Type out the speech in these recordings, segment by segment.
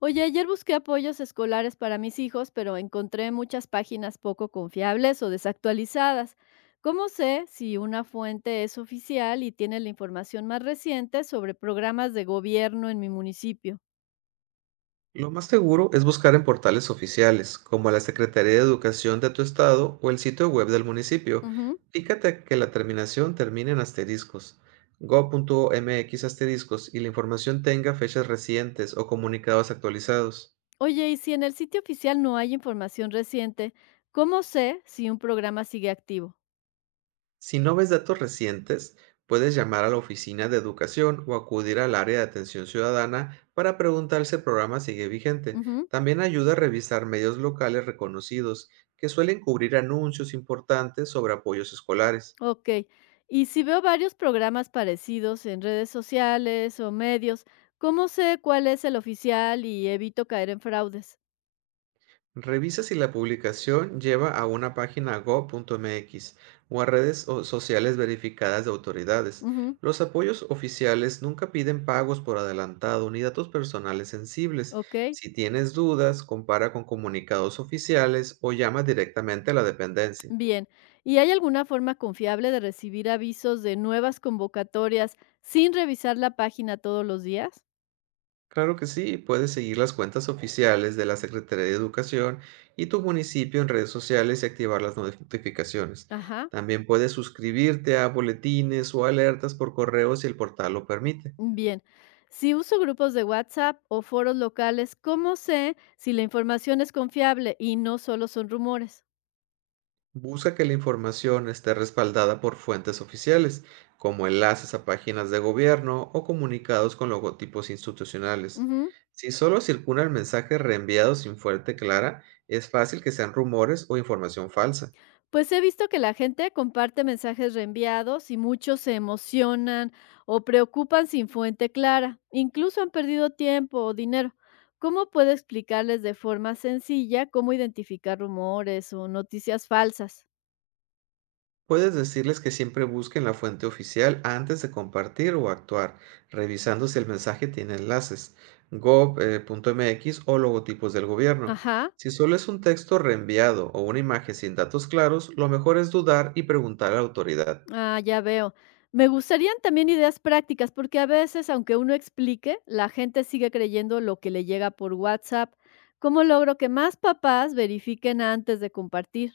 Oye, ayer busqué apoyos escolares para mis hijos, pero encontré muchas páginas poco confiables o desactualizadas. ¿Cómo sé si una fuente es oficial y tiene la información más reciente sobre programas de gobierno en mi municipio? Lo más seguro es buscar en portales oficiales, como la Secretaría de Educación de tu estado o el sitio web del municipio. Ujú. Fíjate que la terminación termine en asteriscos, go.mx asteriscos, y la información tenga fechas recientes o comunicados actualizados. Oye, y si en el sitio oficial no hay información reciente, ¿cómo sé si un programa sigue activo? Si no ves datos recientes, puedes llamar a la oficina de educación o acudir al área de atención ciudadana para preguntar si el programa sigue vigente. Ujú. También ayuda a revisar medios locales reconocidos que suelen cubrir anuncios importantes sobre apoyos escolares. Ok. Y si veo varios programas parecidos en redes sociales o medios, ¿cómo sé cuál es el oficial y evito caer en fraudes? Revisa si la publicación lleva a una página go.mx o a redes sociales verificadas de autoridades. Ujú, Los apoyos oficiales nunca piden pagos por adelantado ni datos personales sensibles. okey, Si tienes dudas, compara con comunicados oficiales o llama directamente a la dependencia. bien. ¿Y hay alguna forma confiable de recibir avisos de nuevas convocatorias sin revisar la página todos los días? Claro que sí, puedes seguir las cuentas oficiales de la Secretaría de Educación y tu municipio en redes sociales y activar las notificaciones. Ajá, También puedes suscribirte a boletines o alertas por correo si el portal lo permite. bien. Si uso grupos de WhatsApp o foros locales, ¿cómo sé si la información es confiable y no solo son rumores? Busca que la información esté respaldada por fuentes oficiales, como enlaces a páginas de gobierno o comunicados con logotipos institucionales. Ujú. Si solo circula el mensaje reenviado sin fuente clara, es fácil que sean rumores o información falsa. Pues he visto que la gente comparte mensajes reenviados y muchos se emocionan o preocupan sin fuente clara. Incluso han perdido tiempo o dinero. ¿Cómo puedo explicarles de forma sencilla cómo identificar rumores o noticias falsas? Puedes decirles que siempre busquen la fuente oficial antes de compartir o actuar, revisando si el mensaje tiene enlaces, gov.mx o logotipos del gobierno. Ajá, Si solo es un texto reenviado o una imagen sin datos claros, lo mejor es dudar y preguntar a la autoridad. ah, ya veo. Me gustarían también ideas prácticas porque a veces, aunque uno explique, la gente sigue creyendo lo que le llega por WhatsApp. ¿Cómo logro que más papás verifiquen antes de compartir?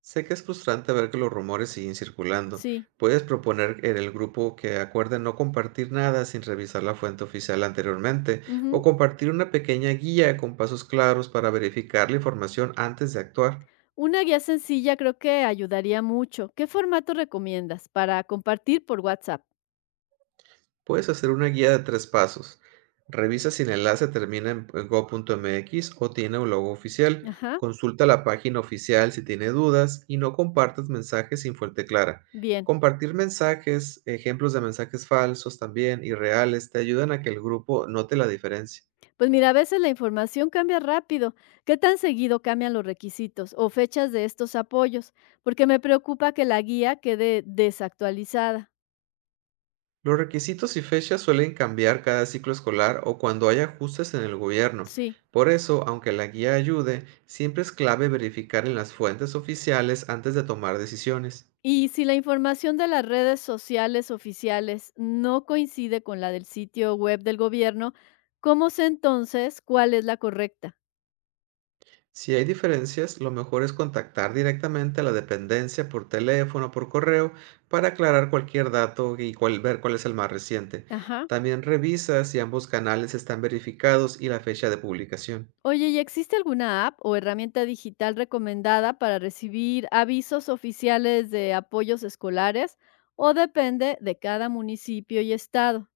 Sé que es frustrante ver que los rumores siguen circulando. Sí. Puedes proponer en el grupo que acuerden no compartir nada sin revisar la fuente oficial anteriormente, o Ujú. compartir una pequeña guía con pasos claros para verificar la información antes de actuar. Una guía sencilla creo que ayudaría mucho. ¿Qué formato recomiendas para compartir por WhatsApp? Puedes hacer una guía de tres pasos. Revisa si el enlace termina en go.mx o tiene un logo oficial. Ajá, Consulta la página oficial si tiene dudas y no compartas mensajes sin fuente clara. bien. Compartir mensajes, ejemplos de mensajes falsos también y reales, te ayudan a que el grupo note la diferencia. Pues mira, a veces la información cambia rápido. ¿Qué tan seguido cambian los requisitos o fechas de estos apoyos? Porque me preocupa que la guía quede desactualizada. Los requisitos y fechas suelen cambiar cada ciclo escolar o cuando hay ajustes en el gobierno. Sí. Por eso, aunque la guía ayude, siempre es clave verificar en las fuentes oficiales antes de tomar decisiones. Y si la información de las redes sociales oficiales no coincide con la del sitio web del gobierno, ¿cómo sé entonces cuál es la correcta? Si hay diferencias, lo mejor es contactar directamente a la dependencia por teléfono o por correo para aclarar cualquier dato y ver cuál es el más reciente. Ajá. También revisa si ambos canales están verificados y la fecha de publicación. Oye, ¿y existe alguna app o herramienta digital recomendada para recibir avisos oficiales de apoyos escolares o depende de cada municipio y estado?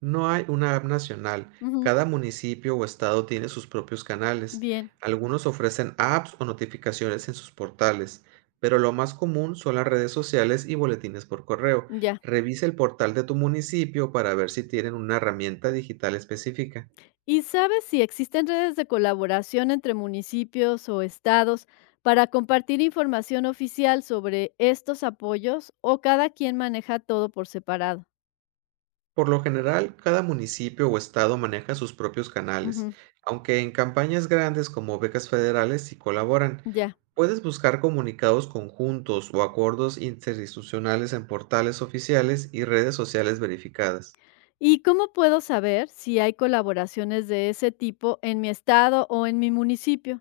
No hay una app nacional. Ujú, Cada municipio o estado tiene sus propios canales. bien, Algunos ofrecen apps o notificaciones en sus portales, pero lo más común son las redes sociales y boletines por correo. ya. Revisa el portal de tu municipio para ver si tienen una herramienta digital específica. ¿Y sabes si existen redes de colaboración entre municipios o estados para compartir información oficial sobre estos apoyos o cada quien maneja todo por separado? Por lo general, cada municipio o estado maneja sus propios canales, Ujú, aunque en campañas grandes como becas federales sí colaboran. ya. Puedes buscar comunicados conjuntos o acuerdos interinstitucionales en portales oficiales y redes sociales verificadas. ¿Y cómo puedo saber si hay colaboraciones de ese tipo en mi estado o en mi municipio?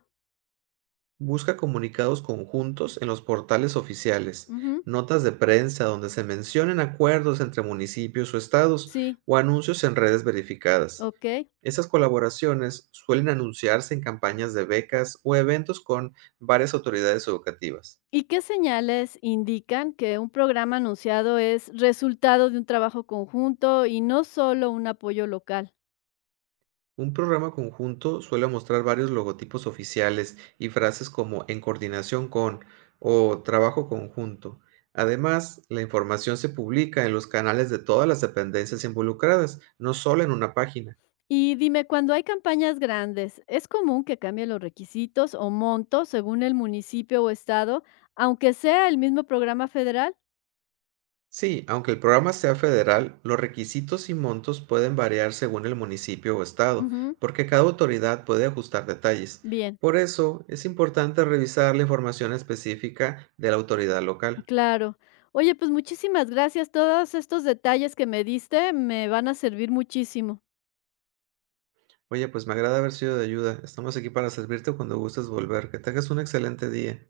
Busca comunicados conjuntos en los portales oficiales, Ujú, notas de prensa donde se mencionen acuerdos entre municipios o estados, sí, o anuncios en redes verificadas. ok. Esas colaboraciones suelen anunciarse en campañas de becas o eventos con varias autoridades educativas. ¿Y qué señales indican que un programa anunciado es resultado de un trabajo conjunto y no solo un apoyo local? Un programa conjunto suele mostrar varios logotipos oficiales y frases como "en coordinación con" o "trabajo conjunto". Además, la información se publica en los canales de todas las dependencias involucradas, no solo en una página. Y dime, cuando hay campañas grandes, ¿es común que cambien los requisitos o montos según el municipio o estado, aunque sea el mismo programa federal? Sí, aunque el programa sea federal, los requisitos y montos pueden variar según el municipio o estado, Ujú, porque cada autoridad puede ajustar detalles. bien. Por eso, es importante revisar la información específica de la autoridad local. Claro. Oye, pues muchísimas gracias. Todos estos detalles que me diste me van a servir muchísimo. Oye, pues me agrada haber sido de ayuda. Estamos aquí para servirte cuando gustes volver. Que tengas un excelente día.